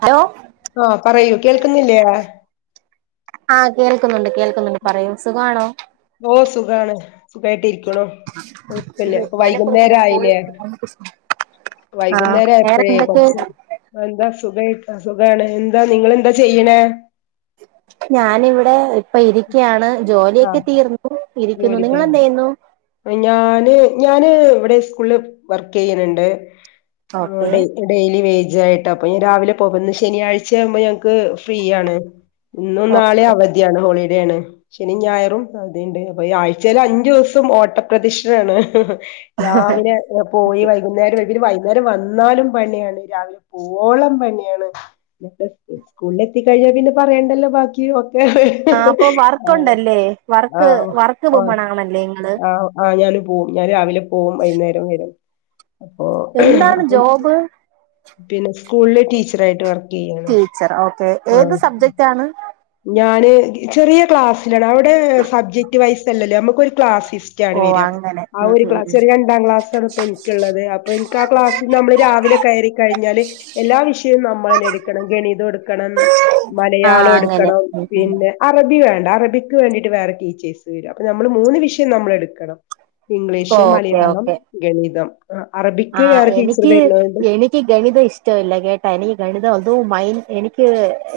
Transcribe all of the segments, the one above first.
Hello ആ പറയൂ കേൾക്കുന്നില്ലേ ആ കേൾക്കുന്നുണ്ട് കേൾക്കുന്നുണ്ട് പറയു സുഖമാണോ ഓ സുഖാണ് സുഖായിട്ടിരി കുഴപ്പില്ലേ ഒരു അപ്പ മലപ്പുറത്ത് മറ്റേ വൈകുന്നേരായില്ലേ കോഴിക്കോട് കണ്ണൂർ ആ വേറെ വൈകുന്നേരായപ്പഴേ എന്തൊക്കെ കൊർച്ച് എന്താ സുഖായി സുഖാണ് എന്താ നിങ്ങളെന്താ ചെയ്യ്ണേ ഞാനിവിടെ പ്പ ഇരിക്കാണ് ജോലിയൊക്കെ ആഹ് തീർന്നു ഇരിക്കുന്നു ജോലിക്ക് നിങ്ങളെന്ത് ചെയ്യുന്നു ഞാന്- ഞാന് ഇവിടെ സ്കൂളില് വർക്ക് ചെയ്യുന്നുണ്ട് ഓക്കെ ഡെലി വേജാസ് - തീർച്ചയായിട്ടും അപ്പോ ഇനി രാവിലെ പോകന്ന് ശനിയാഴ്ച ആകുമ്പോൾ ഞങ്ങൾ ഫ്രീ ആണ് ഇന്നും നാളെ ഓക്കെ അവധിയാണ് ഹോളിടെ - അതാണ് ശനി ഞായറും അഅവധി ഉണ്ട് അപ്പൊ ഈ ആഴ്ചൽ അഞ്ചു ദിവസം ഓട്ടപ്രദഷിണാണ് രാവിലെ പോയി വൈകുനേരം വരിക - അന്നേരം വന്നാലും പണിയാണ് രാവിലെ പോവളം പണിയാണ് സ്കൂളിൽ എത്തിക്കഴിഞ്ഞാൽ പിന്നെ പറയണ്ടല്ലോ ബാക്കി ഒക്കെ ആ അപ്പൊ വർക്ക് ഉണ്ടല്ലേ വർക്ക് വർക്ക് ഓ വുമൺ ആണല്ലേ നിങ്ങള് ആ ആ് ഞാന് പോവും ഞാൻ രാവിലെ പോവും വൈകുന്നേരം ഉ [unintelligible] എന്താണ് ജോബ് പിന്നെ സ്കൂളില് ടീച്ചർായിട്ട് വർക്ക് ചെയ്യാണ് ടീച്ചർ ഓക്കേ ഏത് ആഹ് സബ്ജക്റ്റ് ആണ് ഞാന് ചെറിയ ക്ലാസ് അവിടെ സബ്ജക്- വയസ്സല്ലേ നമുക്ക് ഒരു ക്ലാസ്സ്റ്റ്ണ് ഓ വരത് അങ്ങനെ ആ ഉം ഒരു ഉം ക്ലാസ് ഉം ഒരു രണ്ടാം ക്ലാസ് ആാണ് ഇപ്പ എനിക്കുള്ളത് അപ്പൊ എനിക്ക് ആ ക്ലാസ്സിൽ നമ്മള് രാവിലെ കയറിക്കഴിഞ്ഞാല് എല്ലാ വിഷയവും നമ്മൾെ എടുക്കണം ഗണിതം എടുക്കണം ആ മലയാളം അങ്ങനെ എടുക്കണം പിന്നെ അറബി വേണം അറബിക്ക് വേണ്ടട്ട് വേറെ ടീച്ചേർസ് ഉണ്ട് അപ്പൊ നമ്മള് മൂന്ന് വിഷയം നമ്മൾ എടുക്കണം ഇംഗ്ലീഷ് മലയാളം ഗണിതം ആ, അറബിക്ക് ആഹ് വേറെ ടീച്ചർ എനിക്ക് വരുന്നോണ്ട് എനിക്ക് ഗണിതം ഇഷ്ടമില്ല കേട്ടാ എനിക്ക് ഗണിതം അത മൈൻ എനിക്ക്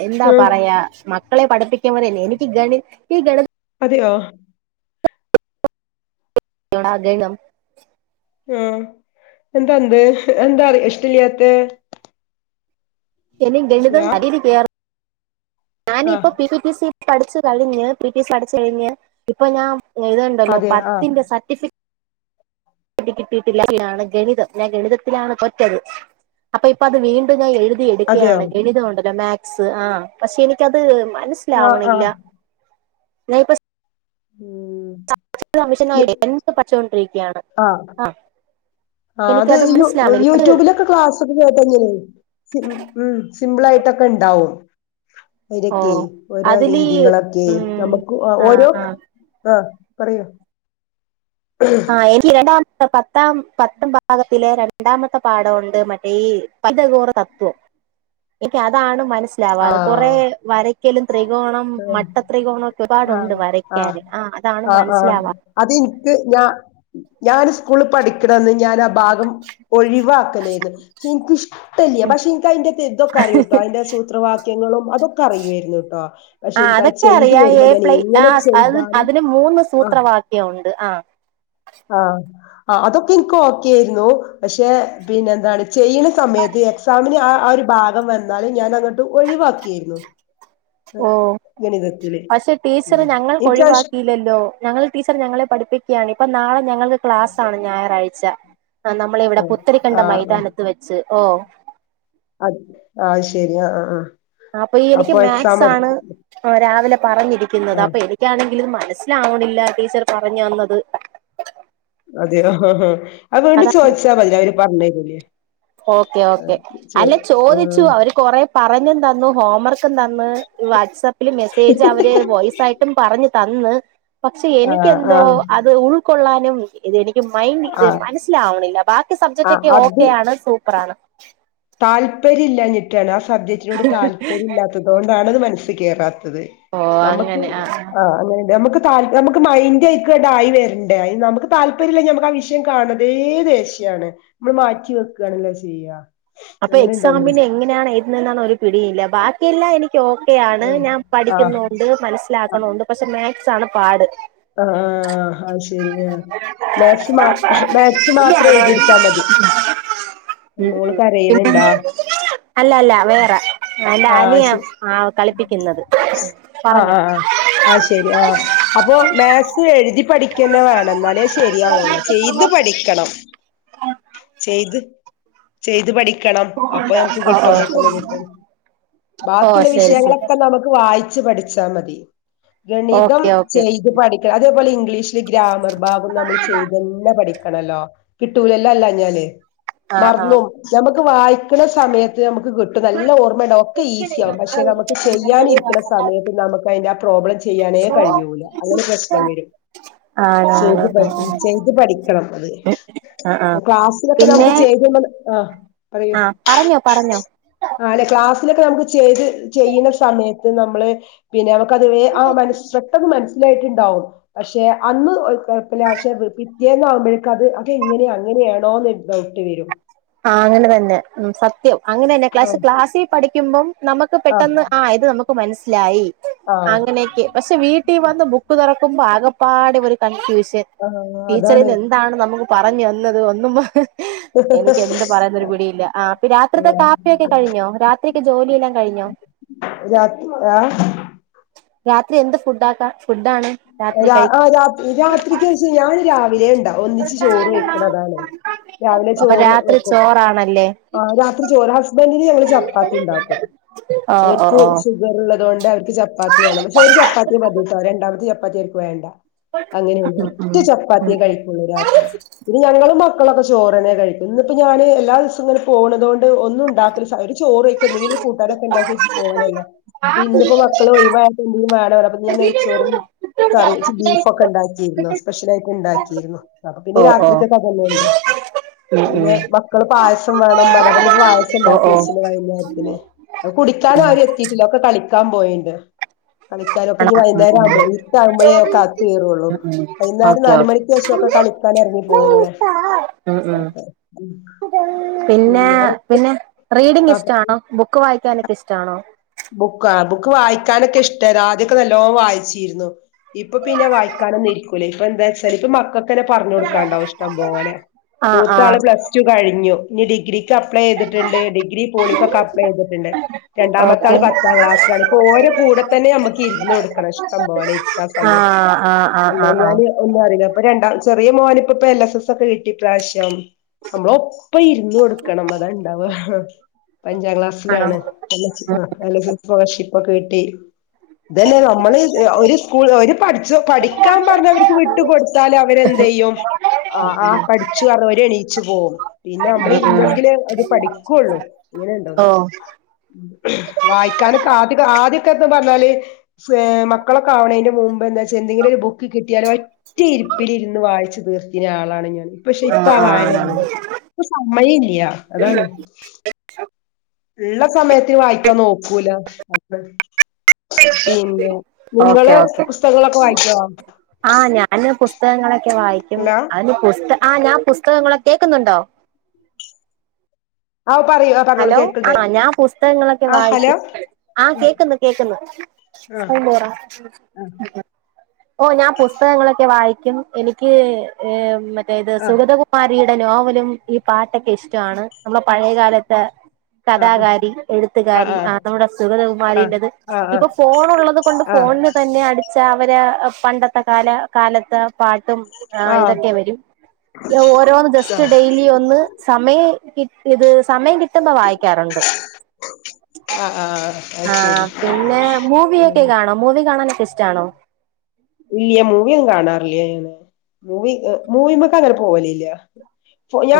എന്താ ആഹ് പറയാ മക്കളെ പഠിപ്പിക്ക ല്ലേ എനിക്ക് ഗണി ഈ ഗണി അതോ എന്നോട് അതെ [unintelligible] ആഹ എന്തുണ്ട് എന്താ ഇഷ്ടയില്ലാത്തെ ഈ ഗണിതം അതൊരു വേറെ ഞാന ആഹ് ഇപ്പ - പഠിച്ചു കളിഞ്ഞഞ് പി ടി പഠിച്ചു കളിഞ്ഞ് ഇപ്പൊ ഞാൻ ഇതുണ്ടല്ലോ അതെ ആഹ് പത്തിന്റെ സർട്ടിഫിക്ക കിട്ടിട്ടില്ലാണ് ഗണിതം ഞാൻ ഗണിതത്തിലാണ് കൊറഞാത് അപ്പൊ ഇപ്പ അത് വീണ്ടും ഞാൻ എഴുതി അതെയോ എടുക്കുകാണ് ഗണിതംണ്ടല്ലോ മാത്തസ് ആ പക്ഷെ എനിക്കത് ആഹ് മനസ്സിലാവണില്ല ആഹ് ന പ [unintelligible] ഉം സം [unintelligible] കമ്മിഷനമായി എന്ത് പച്ചൊണ്ടിരിക്കയാണ് ആ ആ അത് യ യൂട്യൂബിലൊക്കെ ക്ലാസ്ൊക്കെ കേട്ടങ്ങനേ ഉ സിമ്പിൾ ആയിട്ടൊക്കെ ഉണ്ടാവും ഓ അതൊക്കെ ഓരോ അതില് രീതികളൊക്കെ ഉം നമുക്ക് ആഹ് ഓരോ ആഹ് ആ പറയ ആഹ എ രണ്ടാസ പ [unintelligible] പത്ത പത്ത ഭാഗത്തിലെ രണ്ടാമത്തെ പാഠമുണ്ട് മറ്റേ ഈ പിതാഗോറസ് തത്വംഎനി അതാണ് മനസ്സിൽ ആവാത്തത് മനസ്സിലാവാതെ അത് കുറെ ആഹ് വര- കേ- ത്രികോണം മട്ട ത്രികോണം ഒക്കെ ഒരുപാടുണ്ട് ആഹ് ആഹ് വരക്കാൻ ആ അതാണ് മനസ്സിലാവാ ഞാാന് സ്കൂള് പഠിക്കണംമന്ന് ഞാൻ ആ ഭാഗം ഒഴിവാക്കലേന്ന് പ എനിക്കഷ തല്ല്ല പക്ഷെ എനിക്ക് അതിന്റെ ഇതൊക്ക അറിയൂട്ടോ അതിന്റെ സൂത്രവാ നിങ്ങളും അതൊക്കെ അറിയുായിരുന്നു കേട്ടോ പക്ഷെ ആ എനിക്കത് അതൊക്കെ ചെയ്ത് അറിയാം ഏ വരുമ്പോ ഞാൻ പ്ലൈ ആ എങ്ങനെ ചെയ്താലും അതിന് മൂന്ന് സൂത്രവാക്യംണ്ട് ആഹ ആഹ ആ അതൊക്കെ എനിക്ക് ഓക്കൊയിരുന്നു പക്ഷെ പിന്നെ എന്താണ് ചെയ്യണ സമയത്ത് എക്സാമിന് ആ ആ ഒരു ഭാഗം വന്നാലും ഞാൻ അങ്ങോട്ട് ഒഴിവാക്കിയിരുന്നു ഓ ഗണിതത്തില് പക്ഷെ ടീച്ചറ് ഉം ഞങ്ങൾ എനിക്കത് ഇഷ് ഒഴിവാക്കിയില്ലല്ലോ ഞങ്ങൾ ടീച്ചർ ഞങ്ങളെ പഠിപ്പിക്കുകയാണ് ഇപ്പൊ നാളെ ഞങ്ങക്ക് ക്ലാസ്സാണ് ഞായറാഴ്ച ആ നമ്മള ഇവിടെ ആഹ് പുത്തരിക്കണ്ട ആഹ് ആഹ് മൈതാനത്ത് വെച്ച് ഓ അത് ആ ശരി ആ ആ [unintelligible] അപ്പൊ ഈ എനിക്ക് മാത്സ് ആാണ് രാവിലെ ആ പറഞ്ഞിരിക്കുന്നത് അപ്പൊ എനിക്കാണെങ്കിൽ ഇത് മനസ്സിലാവണില്ല ടീച്ചർ പറഞ്ഞു തന്നത് അതെയോ ആഹ ആാ അവത് വീണ്ട അതാണ് ചോദിച്ചാൽ മതി അവര് പറഞ്ഞരുലേ ഉ ഓക്കെ ഓക്കെ അല്ല ചോദിച്ചു അവര് കൊറെ പറഞ്ഞും തന്നു ഹോംവർക്കും തന്നു വാട്സആപ്പിൽ മെസ്സേജ് അവര് വോയിസ ആായിട്ടും പറഞ്ഞു തന്ന് പക്ഷെ ആ ആ എനിക്കെന്തോ അത് ഉൾക്കൊള്ളാൻ നും എനിക്ക് മൈൻഡ് ആ ആ ഇത് മനസ്സിലാവണില്ല ബാക്കി ആ സബ്ജക്റ്റ് ഒക്കെ അത് ഓക്കെയാണ് പ്രാണ് താല്പര്യം ഇില്ലഞ്ഞിട്ടാണ് സബ്ജക്ടിനട്ാല്പര്യമല്ലാത്തത കൊണ്ടാണ്ണത് മന ത് കേറ തത് നമുക്ക് ആ അങ്ങന നമുക്ക് നമുക്ക് മൈൻഡ് ആയിക്കണ്ടായി വരണ്ടേ നമുക്ക് താല്പര്യമില്ല നമക്ക് ആ വിഷയം കാണതേ ദേഷ്യയാണ് നമ്മള് മാറ്റി വെക്കുകയാണല്ലോ ചെയ്യ അപ്പൊ എക്സാമിന് എങ്ങനെയാണ് എഴതുന്ന എന്നാണ് പിടിയില്ല ബാക്ക ല്ല എനിക്ക് ഓക്കെയ ആാണ് ഞാൻ ആ ആ പഠിക്കുന്നണ്ട് മനസ്സിലാക്കണണ്ട് പക്ഷെ മേ സാണ് പാട് ആ ആഹ ശരി ആ മാത്സ് മാത്സ് മാത്രം എഴുതിയടുത്താ മതി ഉം നമ്മോൾ ഉം പിന്നെ അല്ല അല്ല വേറെ എന്റെ ആഹ് അനിയാ ശരി ആ കളിപ്പിക്കുന്നത് ആഹ് പറഞ്ഞോ ആഹ് ആഹ് [unintelligible] എ പഠിക്കുന്നെ വേണ എന്നാലേ ശരിയാവുള്ളൂ ചെയ്ത് പഠിക്കണം. ചെയ്ത് ചെയ്ത് പഠി ക്കണം. അപ്പ നമുക്ക് ഓ കിട്ടും ഓ പെട്ടന്ന് കിട്ടും. ഓ ബാക്കിയുള്ള ശരി ശരി വിഷയങ്ങളൊക്കെ നമുക്ക് വായിക്ക ച് പഠിച്ചാ മതി. ഗണിതം ഓക്കെ ഓക്കെ ചെയ്, ഇത് പഠിക്കണം അതേപോലെ ഇംഗ്ലീഷില് ഗ്രാമർ ഭാഗം നമ്മള് ചെയ്ത്തന്നെ പഠിക്കും. ണല്ലോ കിട്ടൂലല്ലോ അല്ല ഞാന് ആഹ് ആഹ് മറന്നോം ഞമുക്ക് വായ്ക്കണ സമയത്ത് നമുക്ക് കിട്ടും നല്ല ഓർമ്മ ഉണ്ട ഒക്കെ ഈസി ആവും പക്ഷെ നമുക്ക് ചെയ്യാനിരിക്കുന്ന സമയത്ത് നമുക്ക് അതിന്റെ പ്രോബ്ളം ചെയ്യാനേ കഴിയൂല. അല്ലങ്കി പ്രശ്നം വരും ആണാണ് ചെയ്ത് ചെയ്ത് പഠിക്കണം അത് ആഹ് ആഹ് ക്ലാസിലക്കെ പിന്നെ നമുക്ക് ചെയ്ത ആ പറയൂ ആ പറഞ്ഞോ പറഞ്ഞോ ആ അല്ലെ ക്ലാസ് ഇതിലക്കെ നമുക്ക് ചെയ്ത് ചെയ്യുന്ന സമയത്ത് നമ്മള് പിന്നെ അവ കവേ ആ മനസ്ട്ട മന [inaudible] യിട്ടുണ്ടാവും പക്ഷെ അന്ന് കുഴപ്പില്ല പക്ഷെ പിറ്റേന്ന് ആകുമ്പോഴേക്ക അത് അത് എങ്ങനെ അങ്ങനെയാണോന്ന് ഡൌട്ട് വരും അങ്ങനെന്നെ ആ ക്ലാസ് ക്ലാസ്സിൽ പഠിക്കുമ്പം പെട്ടെന്ന് ആ ഇത് നമുക്ക് മനസ്സിലായി ആ അങ്ങനെയൊക്കെ പക്ഷെ വീട്ടിൽ വന്ന് ബുക്ക് തുറ പാകപ്പാട് ഇവർ കൺഫ്യൂഷ പെ ആ അതാണ് ടീച്ചറിന്ന് എന്താണ് നമുക്ക്, പറഞ്ഞു വന്നത് ഒന്ന എനിക്ക് എന്ത് പറയുന്നൊരു പിടിയില്ല ആ അപ്പൊ ആ. രാത്രിത്തെ കാപ്പിയൊക്കെ കഴിഞ്ഞോ? രാത്രിയൊക്കെ ജോലിയെല്ലാം കഴിഞ്ഞോ? രാത്രി ആ രാത്രി എന്ത് ഫുഡ് ആക്ക ഫുഡ ആണ്? ആ രാത് രാത്രിക്കച്ച ഞാൻ രാവിലെ ഉണ്ട ഒന്നിച്ച് ചോറ് വെക്കണതാണ് രാവിലെ [inaudible] ഉ അപ്പൊ രാത്രി ചോറാണല്ലേ [unintelligible] ചപ്പാത്തിയാണ് ഓ ഓ ഓ പക്ഷെ ഒരു ചപ്പാത്തി മതി കേട്ടോ രണ്ടമത്തെ പപ്പ തീർക്ക വേണ്ട [inaudible] അങ്ങനെയണ്ട് ഉം ഉം ഒറ്റ ഉം ചപ്പാത്തിയും കഴിക്കുള്ള ഒരാക്ക് ഇെ ഞങ്ങളും മക്കളൊക്കെ ചോറന്നെ കഴിക്കും ഇന്ന് ഇപ്പോ ഞാന് എല്ലാ ദിവസങ്ങന പോണതോണ്ട് ഒന്നും ഉണ്ടാക്കല് ചോറും അയ്ക്കെന്തെങ്കിലും കൂട്ടാനൊക്കെ ഉണ്ടാക്കി വെച്ച് പോവലല്ലേ ഇന്നിപ്പോ മക്കള് ഒഴിവായൊണ്ട് എന്തെങ്കിലും വേണം ന്ന് പറഞ്ഞപ്പോ ഇന്ന് ഞാൻ നെയ്ച്ചോറും കറിയച്ച് ബീഫൊക്കെ ഇണ്ടാക്കിയിന്നു സ്പെഷ്യലായിട്ട് ഇണ്ടാക്കിയിരുന്നു അപ്പൊ പിന്നെ ഓ ഓ രാത്രിക്കൊക്കെ അ തെന്നുണ്ട് ഉം പിന്നെ ഉം മക്കള് പായസം വേണം പറഞ്ഞപ്പോ പായസം ഓ ഉണ്ടാക്കി ഓ വെച്ചിണ് വൈകുന്നേരത്തിന് അത് കുടിക്കാനും ഉം ആരും എത്തിട്ടില്ല ഒക്കെ കളിക്കാൻ പോയിണ്ട് കളിക്കാനൊക്കെ ഇഞ് ആണോ ഉം വൈകുന്നേരം ഉം ആവുമ്പോഴേ വൈകുന്നേരം ഓക്കെ നാല് ഓക്കെ മണിക്ക് ശേഷം ഒക്കെ കളിക്കാൻ ഇറങ്ങി പോകും ഇങ്ങനെ ഉം ഉം മക്കളൊക്കെ ഉം പിന്നെ പിന്നെ റീഡിങ് ഇഷ്ട്ടാണോ? ബുക്ക്‌ വായിക്ക ക്കാനൊക്ക [unintelligible] ഇഷ്ടാണോ? ബുക്ക് ബുക്ക് വായിക്കാനൊക്കെ ഇഷ്ടാ ആദ്യൊക്കെ നല്ലോണം വായിച്ചിരുന്നു ഇപ്പൊ പിന്നെ വായിക്കാനും ഇരിക്കൂലേ ഇപ്പൊ എന്താച്ചാൽ ഇപ്പ മക്ക ങ്ങനെ പറഞ്ഞു കൊടുക്കാണ്ടാവും ഇഷ്ടം പോലെ ആഹ് മൂത്ത ആള് ആഹ് പ്ലസ് ടു കഴിഞ്ഞു ഞ് ഡിഗ്രി ക്ക് അപ്ലൈ ചെയ്തിട്ട്ണ്ട് ഡിഗ്രി പോളിക്കൊക്കെ അപ്ലൈ ചെയ്തിട്ട്ണ്ട് രണ്ടാമത്തെ ഓക്കെ പത്താം ക്ലാസ്സിലാണ് ഇപ്പോ ഓരെ കൂടെ തന്നെ നമുക്ക് ഇരുന്ന് കൊടുക്കണം ഇഷ്ടം പോലെ ഇരിക്ക സമയം ആഹ് ആഹ് ആഹ് ആഹ് അല്ലെഞ്ഞാൽ ആഹ് ഒന്നും അറീല്ല ഇപ്പൊ രണ്ടാം ചെറിയ മോൻ ഇപ്പ ഇപ്പൊ എൽ എസ് എസ് ഒക്കെ കിട്ടി ഇപ്രാവശ്യം നമ്മള് ഒപ്പം ഇരുന്ന് കൊടുക്കണം അതണ്ടാവ പ്പോ അഞ്ചാം ആണോ ക്ലാസ്സിലാണ് പ്പോ സ്കോളർഷിപ്പൊക്കെ കിട്ടി ഇതന്നെ നമ്മള് ഒരു സ്കൂൾ ഒരു പഠിച്ച പഠിക്കാൻ പറഞ്ഞ അവർക്ക് വിട്ടു കൊടുത്താല് അവരെന്ത് ചെയ്യും ആ ആ പഠിച്ചു പറഞ് അവര് എണീച്ചു പോവും പിന്നെ നമ്മള ഇരുന്നെങ്കില് ഒര് പഠിക്കുള്ളൂ അങ്ങനെണ്ടോന്ന് ഓ ഞാനോക്കെ ആദ്യൊക്കെ എന്ന് പറഞ്ഞാല് മക്കളൊക്കെ ആവണേന്റെ മുമ്പ് ന്നേ എന്തെങ്കിലും ഒരു ബുക്ക് കിട്ടിയാലും ഒറ്റി ഇരിപ്പിൽ ഇരുന്ന് വായിച്ചത് തീർത്തീന്ന ആളാണ് ഞാൻ ഇപ്പ പക്ഷെ ഇപ്പ ആഹ് ആ വായനല്ല ആഹ് ഇപ്പൊ സമയം ഇല്ലയാ അതാണ് ഉള്ള സമയത്ത് വായിക്കാൻ നോക്കും കൂല അപ്പ പിന്നെ ഓക്കെ നിങ്ങള് ഓക്കെ പുസ്തകങ്ങളൊക്കെ വായിക്കോ? തകങ്ങളോ ക്കെ വായിക്കും ഹലോ അതിന് പുസ് ഇപ്പോ നിങ്ങള് കേക്കുന്നുണ്ടോ ആ പറയൂ ആ പറഞ്ഞോളൂ ഹലോ ആ കേൾക്കണ്ട് ഞാൻ പുസ്തകങ്ങളൊക്കെ ആ ഹലോ വായിക്കും ആ കേക്കുന്നു കേക്കുന്നു ആ ഓ ഞാൻ പുസ്തകങ്ങളൊക്കെ വായിക്കും എനിക്ക് ഏ മ അതായത് ആ സുഗതകുമാരി നോവലും ഈ പാട്ടൊക്കെ ഇഷ്ടമാണ് നമ്മളെ പഴയകാലത്ത് തേ ആ കഥാകാരി എഴുത്തുകാരി ആ നമ്മുടെ ആ സുഗൃതകുമാരീന്റെത് ആ ആ ആ ഇപ്പൊ ഫോണുള്ളത് കൊണ്ട് ആ ഫോണിന്നു തന്നെ അടിച്ച അവര് പണ്ടത്തെ കാല കാലത്ത് പ ട്ടും ആ ആ ഇതൊക്കെ വരും ഓരോന്ന് ആ ജസ്റ്റ് ഡെയിലി ഒന്ന് സമയ കിട്ടിയത് സമയം കി ട്ടുമ്പോ വായിക്കാറുണ്ട് ആ ആ അത് ആ ശരി പിന്നെ മൂവിയെക്കെ കാണോ മൂവി കാണാന് ടെസ്റ്റ് ആണോ ഇല്യ മൂവി ഒന്നും കാണാറില്ല അങ്ങനെ മൂവി മൂവിമക്ക്‌ അങ്ങനെ പോവലില്ല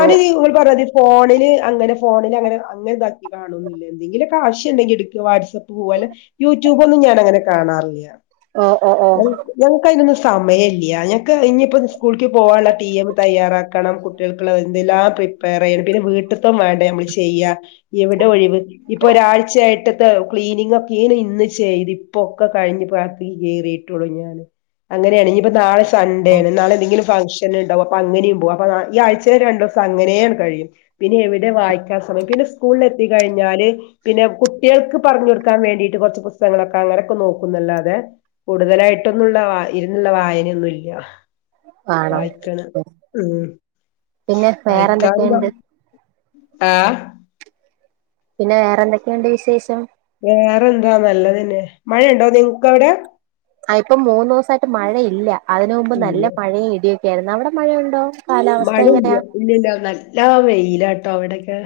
ഓ ഇങ്ങള് പറഞ്ഞാമറി ഫോണില് അങ്ങനെ ഫോണിൽ അങ്ങനെ അങ്ങനെ ഇതാക്കി കാണുല്ലേ എന്തങ്കിലുമൊക്കെ ആവശ്യം ഉണ്ടെങ്കിൽ എടുക്കയോ വാട്സ്അപ്പ് പോലെ യൂട്യൂബ് ഒന്നും ഞാൻ അങ്ങനെ കാണാറില്ല ഓ ഓ ഓ നെക്ക് അതിനൊന്നും സമയമില്ല ഞങ്ങക്ക് ഇനിയിപ്പോ സ്കൂൾക്ക് പോകാനുള്ള ടീ എം തയ്യാറാക്കണം കുട്ടികൾക്കുള്ള എന്തെല്ലാം പ്രിപ്പയർ ചെയ്യണം പിന്നെ വീട്ടിത്തെതും വേണ്ട നമ്മള് ചെയ്യാ എവിടെ ഒഴിവ് ഇപ്പൊ ഒരാഴ്ചയായിട്ടത്തെ ക്ലീനിങ്ങ് ഒക്കെയാണ് ഇന്ന് ചെയ്ത് ഇപ്പൊക്കെ കഴിഞ്ഞ് ഇപ്പോ അ കത്തേക്ക് കേറിയിട്ടുള്ളു ഞാൻ അങ്ങനെയാണ് ഇനിയിപ്പോ നാളെ സ സൺഡേ ആണ് നാളെ എന്തെങ്കിലും ഫങ്ഷൻ തന്നെ ഉണ്ടാവും അപ്പൊ അങ്ങനെയും പോകും അപ്പോ ഈ ആഴ്ച രണ്ടു ദിവസം അങ്ങനെയങ്ങ് കഴിയും പിന്നെ എവിടെ വായിക്കാൻ സമയം പിന്നെ സ്കൂളിൽ എത്തിക്കഴിഞ്ഞാല് പിന്നെ കുട്ടികൾക്ക് പറഞ്ഞു കൊടുക്കാൻ വേണ്ടിട്ട് കൊറച്ച് പുസ്തകങ്ങളൊക്കെ അങ്ങനെയൊക്കെ നോക്കുന്നുല്ലാതെ കൂടുതലായിട്ട് പെട്ടന്നുള്ള വായ് ഇരുന്നുള്ള വായനയൊന്നുമില്ല ആണോ വായിക്കണ് ഉം പിന്നെ വായിക്കാറില്ലോ വേറെന്തൊക്കെയുണ്ട് ആ പിന്നെ വേറെന്തക്കെയുണ്ട് വിശേഷം വേറെ എന്താ നല്ലത് തന്നെ മഴയുണ്ടോ നിങ്ങക്ക് അവിടെ അ ഇപ്പം മൂന്ന് ദോസായിട്ട് മഴ ഇല്ല അതിന് മുമ്പ് ഇല്ല നല്ല മഴയും ഇടിയും ഒ പെരുന്നാളിന് അവിടെ മഴയുണ്ടോ കാലാവസ്ഥ മഴ ഇല്ല എങ്ങനെയാ ഇല്ലല്ലോ നല്ലാ വെയില് ലാ കേട്ടോ ഇവിടെയൊക്കെ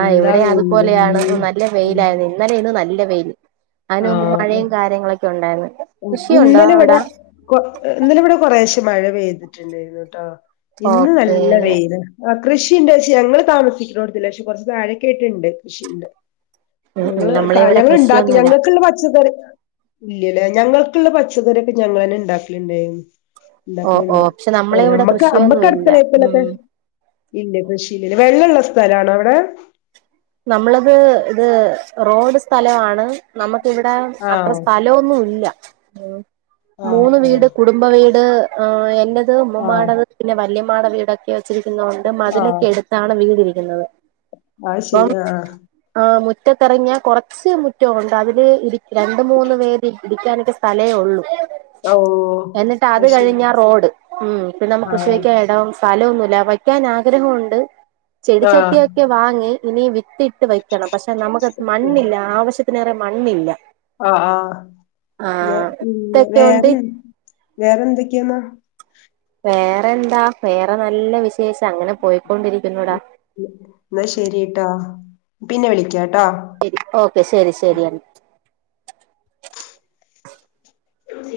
ആ ഇവിടെ അതുപോലെയാണ് നല്ല ഉം വെയിലായിരുന്നു ഇന്നലെ ഇന്നും നല്ല വെയില് അതിന് മുമ്പ് ആഹ് മഴയും കാര്യങ്ങളൊക്കെ ണ്ടായിരുന്നു ഇന്നലെ ഇവിടെ ഇന്നലെ ഇവിടെ കൊറേച്ചേ മഴ പെയ്തിട്ടുണ്ടായിരുന്നു കേട്ടോ ഇന്ന് ഓക്കേ നല്ല വെയില് കൃഷിണ്ട് പക്ഷേ ഞങ്ങള് താമസിക്കണോടത്തില്ല പക്ഷെ കൊറച്ച് താഴ കേട്ടുണ്ട് കൃഷിയൊ ഉം ഉം ണ്ട് നമ്മളെ ഇവിടെ ഞങ്ങള്ണ്ടാക്കി കൃഷിയൊന്നുല്ല ഞങ്ങക്കുള്ള പച്ചക്കറി ഇല്ലല്ലേ ഞങ്ങൾക്കുള്ള പച്ചക്കറിയൊക്കെ ഞങ്ങള് തന്നെ ഒ ണ്ടാക്കലുണ്ടായിരുന്നു ഓ ഓ ഉണ്ടാക്കണ്ട് പക്ഷെ നമ്മളെ ഒണ്ട് ഇവിടെ നമ്മക്ക് കൃഷിയൊന്നും അമ്മക്ക് ഇല്ല അടുക്കളത്തലെത്തെ ഉം ഇല്ല കൃഷിഇല്ല വെള്ളമൊള്ള സ്ഥലണോ അവിടെ നമ്മളത് ഇത് റോഡ് സ്ഥലമാണ് നമുക്ക്ിവിടെ അത്ര ആഹ് സ്ഥലമൊന്നും ഇല്ല ഉ ആഹ് മൂന്ന് വീട് ഓഹ് കുടുംബ വീട് ആ എന്റെ ആഹ് ഉട പിന്നെ വ ഉമ്മാടെ വീടൊക്കെ മതിലൊക്കെ എടുത്താണ് വീടു വച്ചത് ല്ലെ [unintelligible] ആഹ ശരി ആ മുറ്റത്തിറങ്ങിയാ കുറച്ച് മുറ്റവുംുണ്ട് അതില് രണ്ട് മൂന്ന് പേര് ഇറിക്കാനൊക്കെ സ്ഥലേ ഉള്ളു ഓഹ് എന്നിട്ട് അത് കഴിഞ്ഞ റോഡ് ഉ പിപ്പെ നമ്മക്ക് കൃഷ ആഹ് വിക്കാ ഇടം സ്ഥലമൊന്നുമല്ല വയ്ക്കാൻ ആഗ്രഹമുണ്ട് ആഹ് ചെടിച്ചട്ടിയൊക്കെ വാങ്ങി ഇനിയ വിത്തിയിട്ട് വെക്കണം പക്ഷെ നമുക്ക് മണ്ണില്ല ആവശ്യ അതിനേറെ മണ്ണില്ല ആ ആ ആ പിന്ന ഇതൊക്കെ കൊണ്ട് വേറെ വേറെന്തൊക്ക ക്കെണ് വേറെ എന്താ വേറെ നല്ല വി ശേഷം അങ്ങനെ പോയിക്കൊണ്ടിരിക്കുന്നുടാ എന്നാ ശരിട്ടാ പിന്നെ വിളിക്കാ ശരി ഓക്കെ ശരി ശരിയ ഉ